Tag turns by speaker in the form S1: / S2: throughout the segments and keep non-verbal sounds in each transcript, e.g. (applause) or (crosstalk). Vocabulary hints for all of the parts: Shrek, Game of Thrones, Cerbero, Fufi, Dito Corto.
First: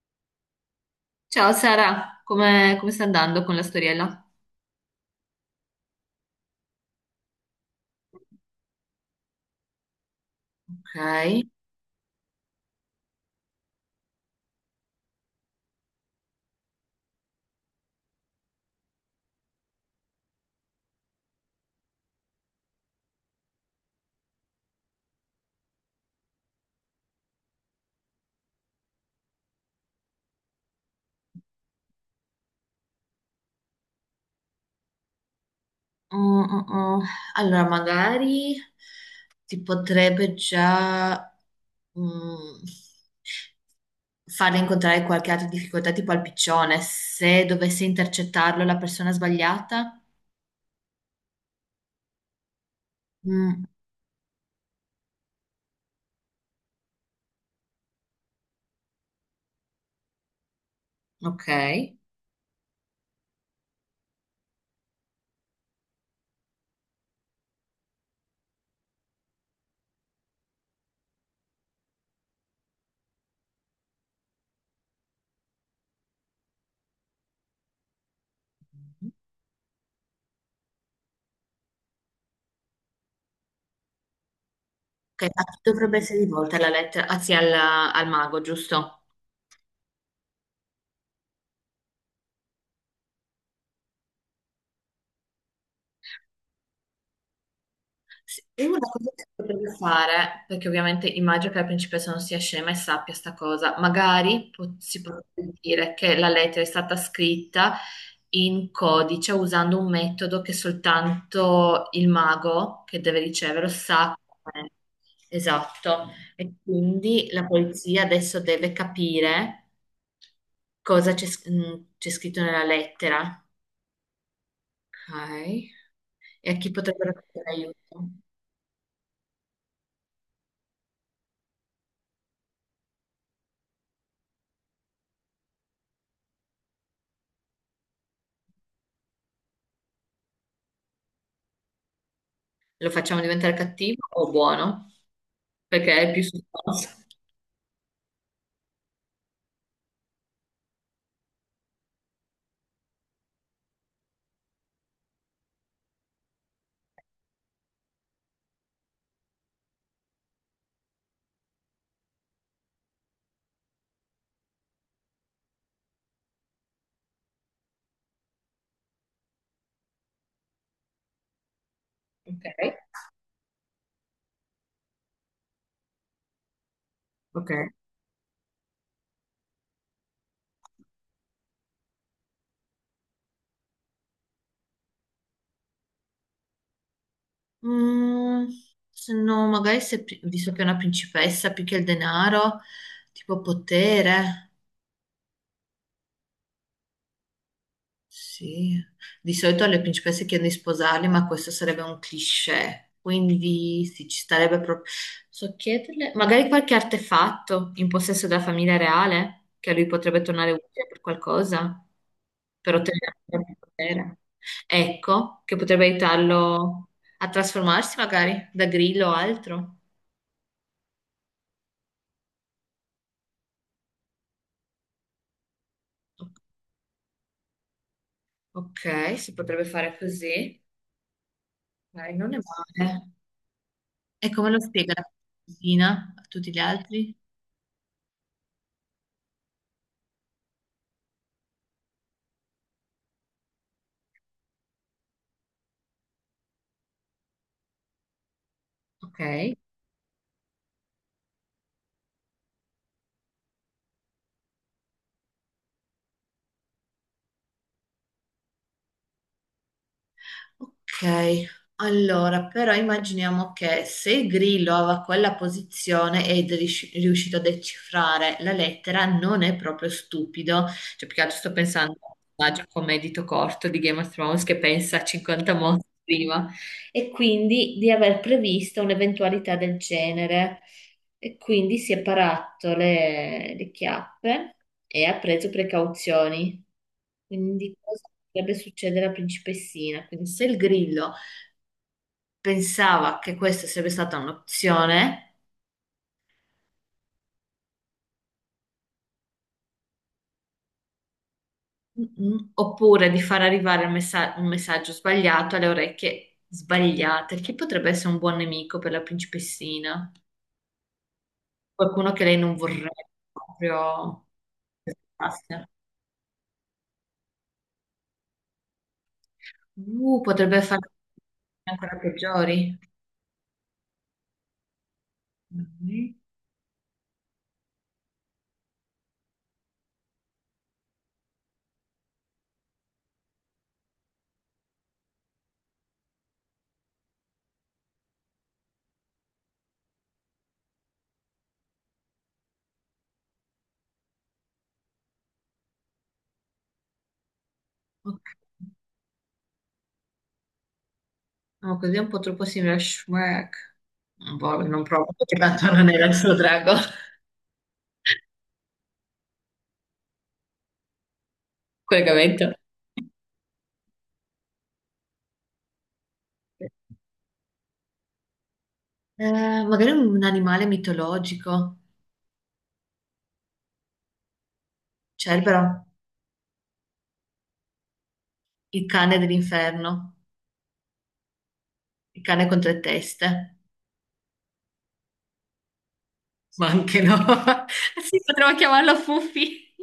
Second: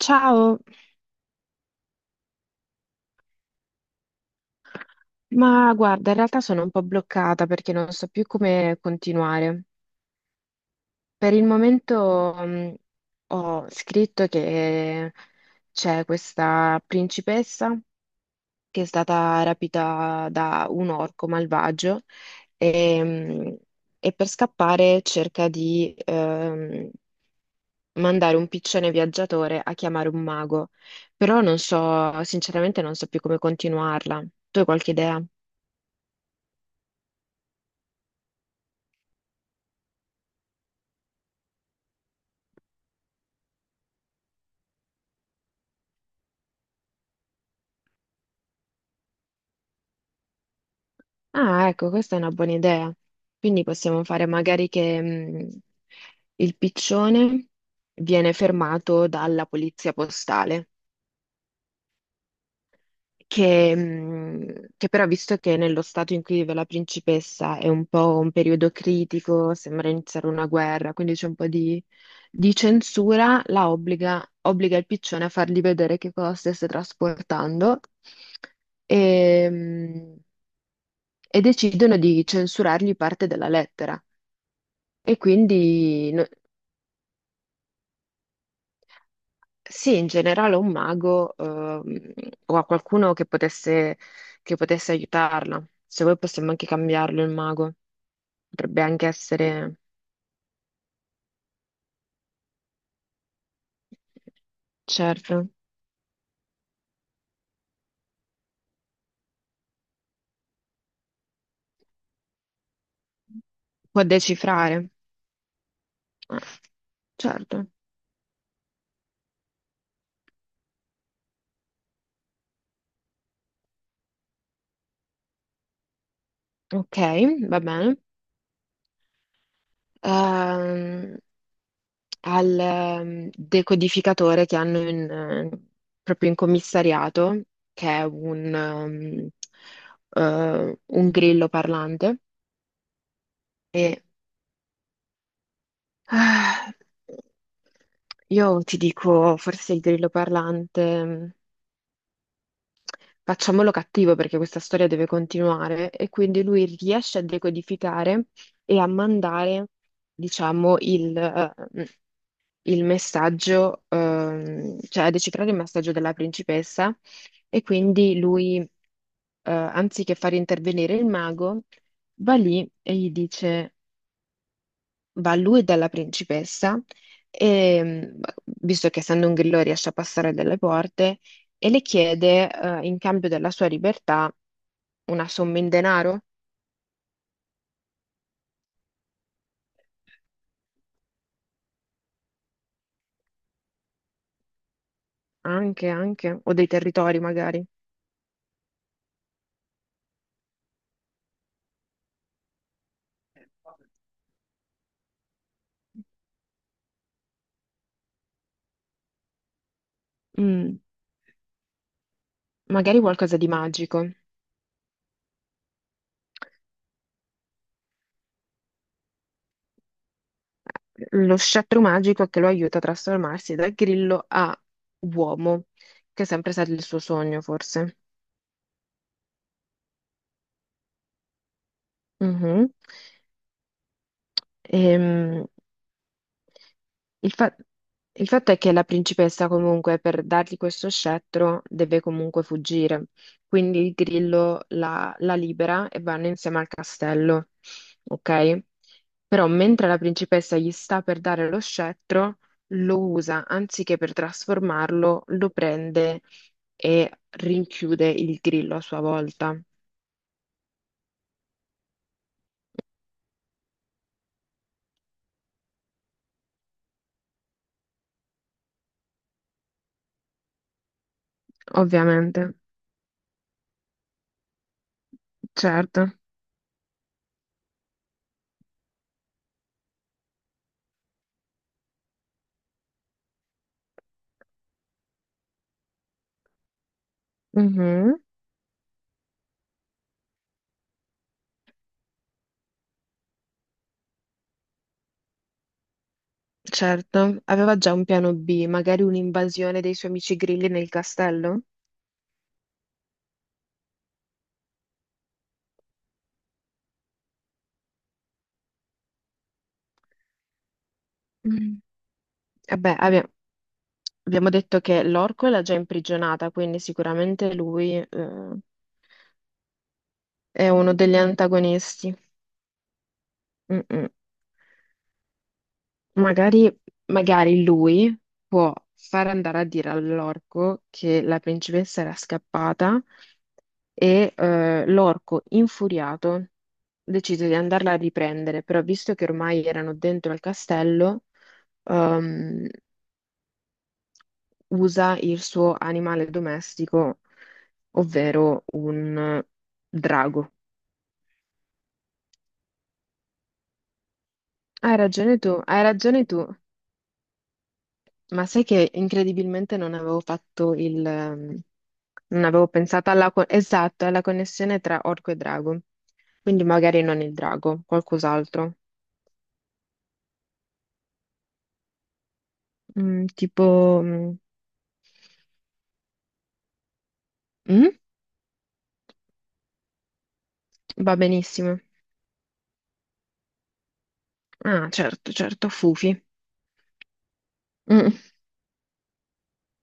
S1: Ciao,
S2: Ciao Sara, come sta andando con la storiella?
S1: ma guarda, in realtà sono un po' bloccata perché non so più come continuare. Per il
S2: Ok.
S1: momento ho scritto che c'è questa principessa che è stata rapita da un orco malvagio e e per scappare cerca di mandare un piccione viaggiatore a chiamare un mago, però non so, sinceramente non so più come continuarla. Tu hai qualche idea?
S2: Mm, mm, mm. Allora, magari ti potrebbe già mm, farle incontrare qualche altra difficoltà, tipo al piccione, se dovesse intercettarlo la persona sbagliata.
S1: Ah, ecco, questa è una buona idea. Quindi
S2: Mm,
S1: possiamo fare magari che il piccione viene fermato dalla polizia postale,
S2: ok.
S1: che però visto che nello stato in cui vive la principessa è un po' un periodo critico, sembra iniziare una guerra, quindi c'è un po' di censura, la obbliga, obbliga il piccione a fargli vedere che cosa stesse trasportando e e decidono di censurargli parte della lettera. E
S2: Ok, a chi dovrebbe
S1: quindi
S2: essere rivolta la lettera? Anzi, al mago, giusto?
S1: sì, in generale un mago o a qualcuno che potesse aiutarla. Se voi possiamo anche cambiarlo il mago,
S2: Sì, e una
S1: potrebbe anche
S2: cosa che si potrebbe
S1: essere,
S2: fare, perché ovviamente immagino che la principessa non sia scema e sappia sta cosa, magari si
S1: certo,
S2: potrebbe dire che la lettera è stata scritta in codice usando un metodo che soltanto il mago che deve riceverlo
S1: può
S2: sa. Com'è.
S1: decifrare.
S2: Esatto.
S1: Ah,
S2: E quindi la
S1: certo,
S2: polizia adesso deve capire cosa c'è scritto nella lettera. Ok. E a chi
S1: ok,
S2: potrebbero chiedere
S1: va bene.
S2: aiuto?
S1: Ehm, al decodificatore che hanno in, proprio in commissariato, che è un grillo parlante.
S2: Lo facciamo diventare
S1: E
S2: cattivo o buono? Perché è più
S1: ah,
S2: sostanza.
S1: io ti dico, forse il grillo parlante, facciamolo cattivo perché questa storia deve continuare e quindi lui riesce a decodificare e a mandare, diciamo, il il messaggio, cioè a decifrare il messaggio della principessa e quindi lui, anziché far intervenire il mago, va lì
S2: Ok.
S1: e gli dice... va a lui e dalla principessa,
S2: Ok.
S1: e visto che essendo un grillo riesce a passare delle porte, e le chiede, in cambio della sua libertà, una somma in denaro,
S2: Mm, se no, magari se, pri- visto che è una principessa più che il denaro, tipo potere.
S1: anche, anche, o dei territori magari.
S2: Sì, di solito alle principesse chiedono di sposarli, ma questo sarebbe un cliché, quindi sì, ci starebbe proprio... So chiederle, magari qualche artefatto in possesso della famiglia reale, che a lui potrebbe tornare
S1: Mm,
S2: utile per qualcosa, per
S1: magari
S2: ottenere
S1: qualcosa di
S2: il
S1: magico.
S2: potere. Ecco, che potrebbe aiutarlo a trasformarsi magari da grillo o altro.
S1: Lo scettro magico che lo aiuta a trasformarsi da grillo a uomo, che è sempre stato il suo sogno, forse.
S2: Ok, si potrebbe fare così, dai, non è
S1: Mhm.
S2: male. E come lo spiega la
S1: Ehm,
S2: cugina a tutti gli altri?
S1: Il fa- il fatto è che la principessa comunque per dargli questo scettro deve comunque fuggire, quindi il grillo la libera e vanno insieme al castello, ok?
S2: Ok.
S1: Però mentre la principessa gli sta per dare lo scettro, lo usa, anziché per trasformarlo, lo prende e rinchiude il grillo a sua volta,
S2: Ok, allora però immaginiamo che se il grillo aveva quella posizione ed è riuscito a decifrare la lettera, non è proprio stupido. Cioè, più che altro sto pensando a un
S1: ovviamente,
S2: personaggio come Dito Corto di Game of Thrones che pensa a 50 modi
S1: certo.
S2: prima e quindi di aver previsto un'eventualità del genere. E quindi si è parato le chiappe e ha preso precauzioni. Quindi cosa
S1: Mhm.
S2: potrebbe succedere alla principessina? Quindi se il grillo pensava che questa sarebbe stata un'opzione,
S1: Certo, aveva già un piano B, magari un'invasione dei suoi amici grilli nel castello?
S2: mm-mm, oppure di far arrivare un messaggio sbagliato alle orecchie sbagliate, chi potrebbe essere un buon nemico per la principessina?
S1: Mm.
S2: Qualcuno che lei non
S1: Vabbè,
S2: vorrebbe
S1: abbia-
S2: proprio
S1: abbiamo detto
S2: che
S1: che l'orco l'ha
S2: passasse.
S1: già imprigionata, quindi sicuramente lui,
S2: Potrebbe
S1: è
S2: fare
S1: uno degli
S2: ancora
S1: antagonisti.
S2: peggiori.
S1: Mm-mm.
S2: Mm,
S1: Magari, magari lui può far andare a dire all'orco che la principessa era scappata e l'orco, infuriato, decise di andarla a riprendere, però visto che ormai erano dentro al castello, ehm, usa il suo animale domestico,
S2: ok.
S1: ovvero un drago.
S2: No, così è un po' troppo simile a Shrek. Boh, non proprio, perché tanto
S1: Hai
S2: non era il
S1: ragione
S2: suo
S1: tu,
S2: drago.
S1: ma sai che incredibilmente non avevo fatto il... non
S2: Collegamento.
S1: avevo pensato alla, esatto, alla connessione tra orco e drago, quindi magari non il drago, qualcos'altro.
S2: Eh, magari un animale mitologico.
S1: Mm, tipo... mm,
S2: Cerbero,
S1: mm?
S2: il cane dell'inferno,
S1: Va benissimo.
S2: il cane con tre teste.
S1: Ah, certo, certo, Fufi.
S2: Ma anche no. (laughs)
S1: Mm,
S2: Sì, potremmo chiamarlo Fuffi,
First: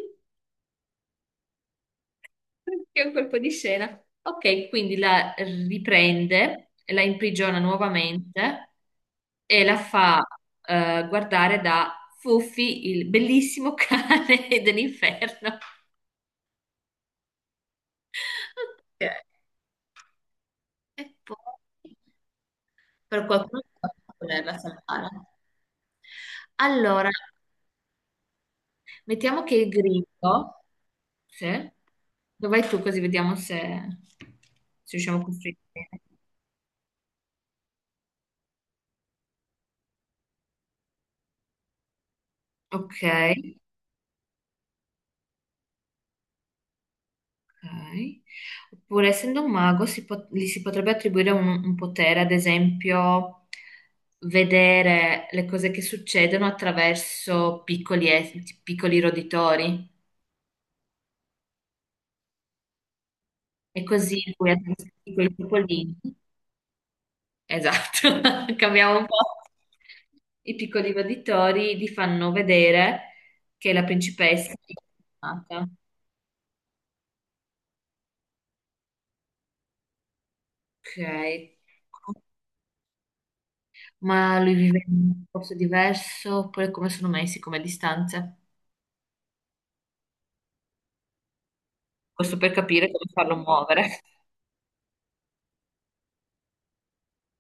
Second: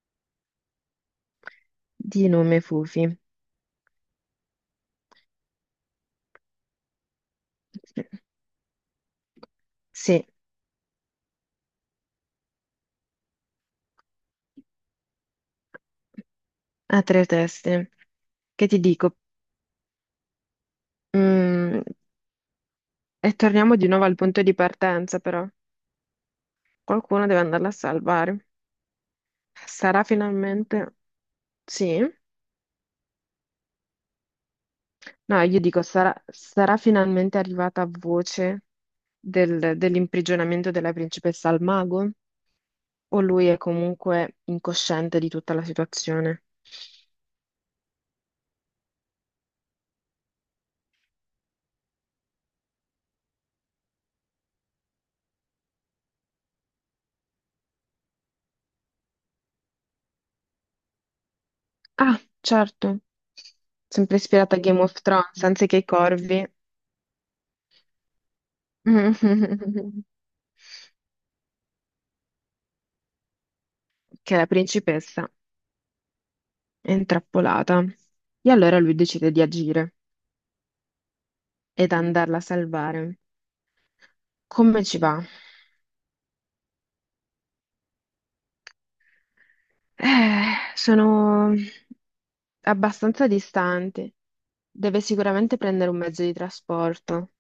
S1: di nome
S2: che
S1: Fufi.
S2: è un colpo di scena. Ok, quindi la riprende, la imprigiona nuovamente e la fa
S1: Sì.
S2: guardare da Fuffi, il bellissimo cane (laughs) dell'inferno.
S1: A tre teste. Che ti
S2: Ok,
S1: dico?
S2: e poi...
S1: Mm,
S2: per
S1: e
S2: qualcuno che
S1: torniamo di nuovo
S2: possa
S1: al punto di
S2: volerla
S1: partenza,
S2: salvare.
S1: però.
S2: Allora,
S1: Qualcuno deve andarla a salvare.
S2: mettiamo che il
S1: Sarà
S2: grillo,
S1: finalmente...
S2: sì,
S1: Sì?
S2: dove vai tu così vediamo se, se riusciamo a
S1: No,
S2: costruire
S1: io dico,
S2: bene.
S1: sarà, sarà finalmente arrivata a voce dell'imprigionamento della principessa al mago?
S2: Ok,
S1: O lui è comunque incosciente di tutta la situazione?
S2: ok. Oppure, essendo un mago, gli si potrebbe attribuire un potere, ad esempio, vedere le cose che succedono attraverso piccoli roditori.
S1: Ah, certo.
S2: E
S1: Sempre
S2: così lui
S1: ispirata a Game
S2: attraverso
S1: of
S2: piccoli
S1: Thrones, anziché ai
S2: topolini.
S1: corvi.
S2: Esatto, (laughs) cambiamo un po'.
S1: (laughs)
S2: I piccoli roditori gli fanno vedere che la
S1: Che è la
S2: principessa è
S1: principessa
S2: nata.
S1: è intrappolata. E allora lui decide di agire
S2: Ok.
S1: ed andarla a salvare.
S2: Ma lui
S1: Come
S2: vive in
S1: ci
S2: un
S1: va?
S2: posto diverso, oppure come sono messi come distanze?
S1: Sono
S2: Questo per capire come
S1: abbastanza
S2: farlo muovere.
S1: distanti. Deve sicuramente prendere un mezzo di trasporto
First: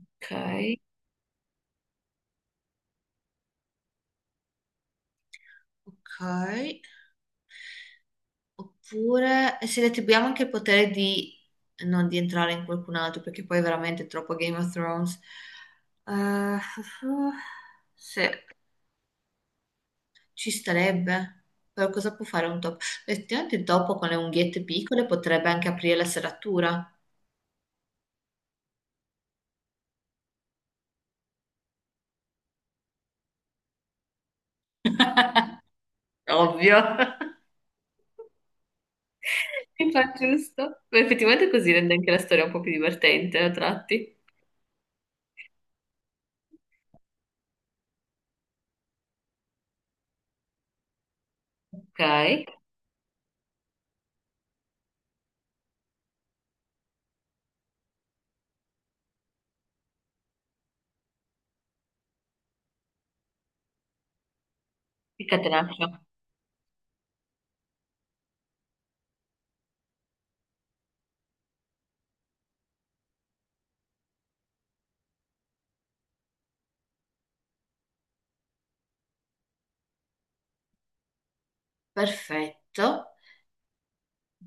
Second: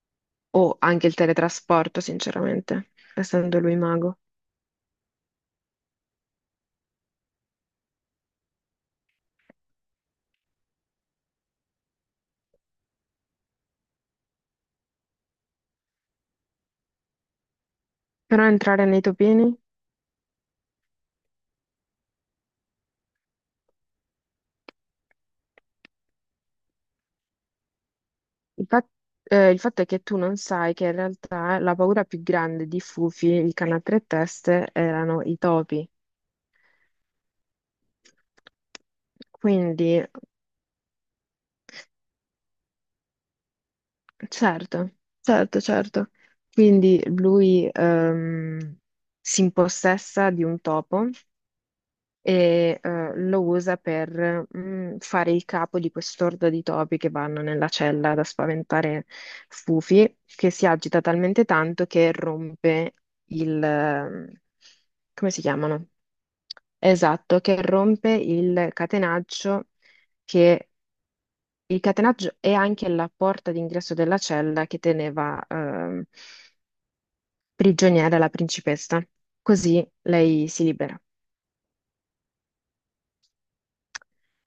S2: Ok,
S1: o anche il teletrasporto, sinceramente, essendo lui mago.
S2: ok. Oppure se le attribuiamo anche il potere di non di entrare in qualcun altro, perché poi è veramente troppo Game of Thrones. Eh, (laughs) sì.
S1: Però entrare nei topini?
S2: Ci starebbe, però cosa può fare un topo? Effettivamente il topo con le unghiette piccole potrebbe anche aprire la serratura.
S1: Il fa- il fatto è che tu non sai che in realtà la paura più grande di Fufi, il cane a tre teste, erano i topi.
S2: Ovvio, (laughs) mi
S1: Quindi
S2: fa giusto. Ma effettivamente così rende anche la storia un po' più divertente a tratti.
S1: certo, certo, certo. Quindi lui si impossessa di un topo
S2: Ok,
S1: e lo usa per fare il capo di quest'orda di topi che vanno nella cella da spaventare Fufi, che si agita talmente tanto che rompe il...
S2: il
S1: come si chiamano?
S2: catenaccio.
S1: Esatto, che rompe il catenaccio che il catenaggio è anche la porta d'ingresso della cella che teneva prigioniera la principessa, così lei si libera.
S2: Perfetto,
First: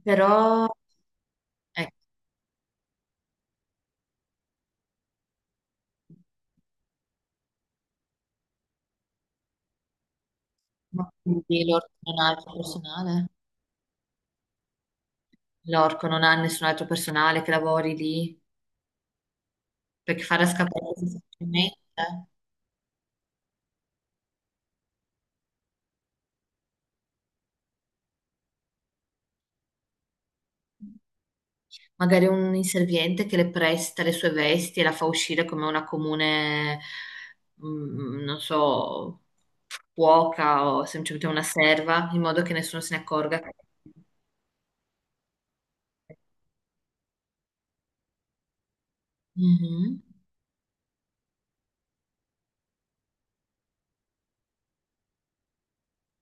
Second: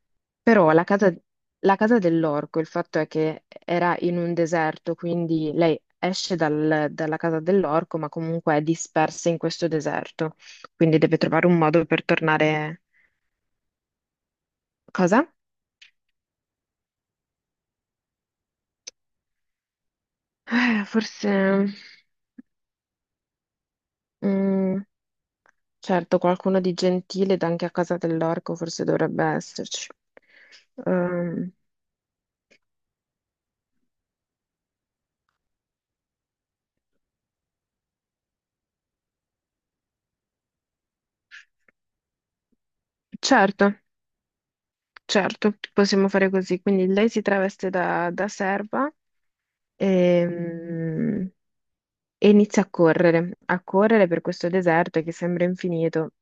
S2: però
S1: Però la
S2: ecco,
S1: casa dell'orco, il fatto è che era in un deserto, quindi lei esce dalla casa dell'orco, ma comunque è dispersa in questo deserto, quindi
S2: ma
S1: deve trovare un
S2: quindi
S1: modo
S2: l'orco
S1: per
S2: non ha altro
S1: tornare.
S2: personale?
S1: Cosa?
S2: L'orco non ha nessun altro personale che lavori lì perché farà scappare così
S1: Forse...
S2: facilmente.
S1: mm, certo, qualcuno di gentile ed anche a casa dell'orco forse dovrebbe esserci. Ehm,
S2: Magari un inserviente che le presta le sue vesti e la fa uscire come una comune, mm, non so, cuoca o semplicemente una serva, in modo che nessuno se ne accorga.
S1: certo, certo, possiamo fare così. Quindi lei si traveste da, da serva
S2: Mhm.
S1: ehm, e, inizia a correre per questo deserto che sembra infinito,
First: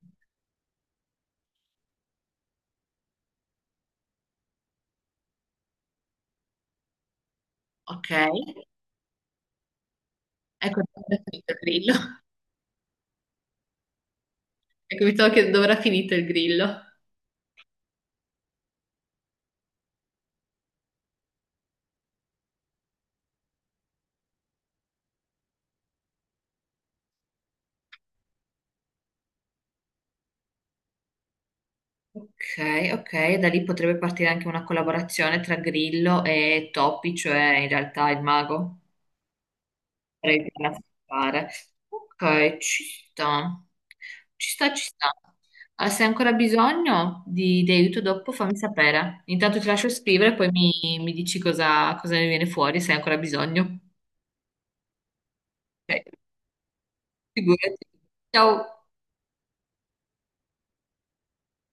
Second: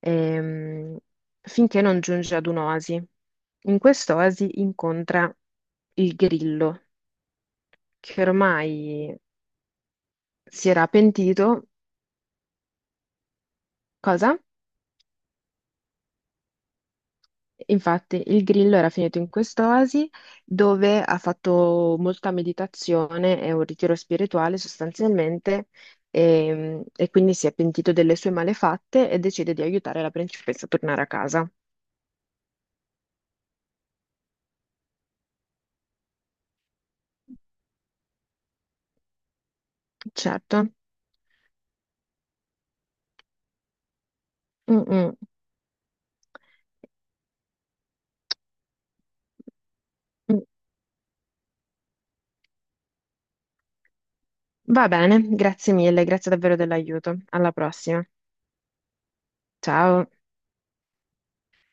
S1: ehm, finché non giunge ad un'oasi. In quest'oasi incontra il grillo,
S2: Ok,
S1: che ormai si
S2: ecco
S1: era
S2: dove è
S1: pentito.
S2: finito il grillo. (laughs)
S1: Cosa?
S2: Ecco, mi stavo chiedendo dove era finito il grillo.
S1: Infatti, il Grillo era finito in quest'oasi dove ha fatto molta meditazione e un ritiro spirituale sostanzialmente e quindi si è pentito delle sue malefatte e decide di aiutare la principessa a tornare a casa.
S2: Ok, ok, da lì potrebbe partire anche una collaborazione tra Grillo e Topi, cioè in realtà il mago. Potrei
S1: Certo.
S2: fare. Ok, ci sta. Ci sta, ci
S1: Mm,
S2: sta.
S1: mm,
S2: Ah, se hai ancora bisogno di aiuto dopo, fammi sapere. Intanto ti lascio scrivere,
S1: mm.
S2: poi mi dici cosa ne viene fuori, se hai ancora bisogno.
S1: Va bene, grazie
S2: Ok,
S1: mille, grazie davvero dell'aiuto. Alla
S2: figurati.
S1: prossima.
S2: Ciao.
S1: Ciao.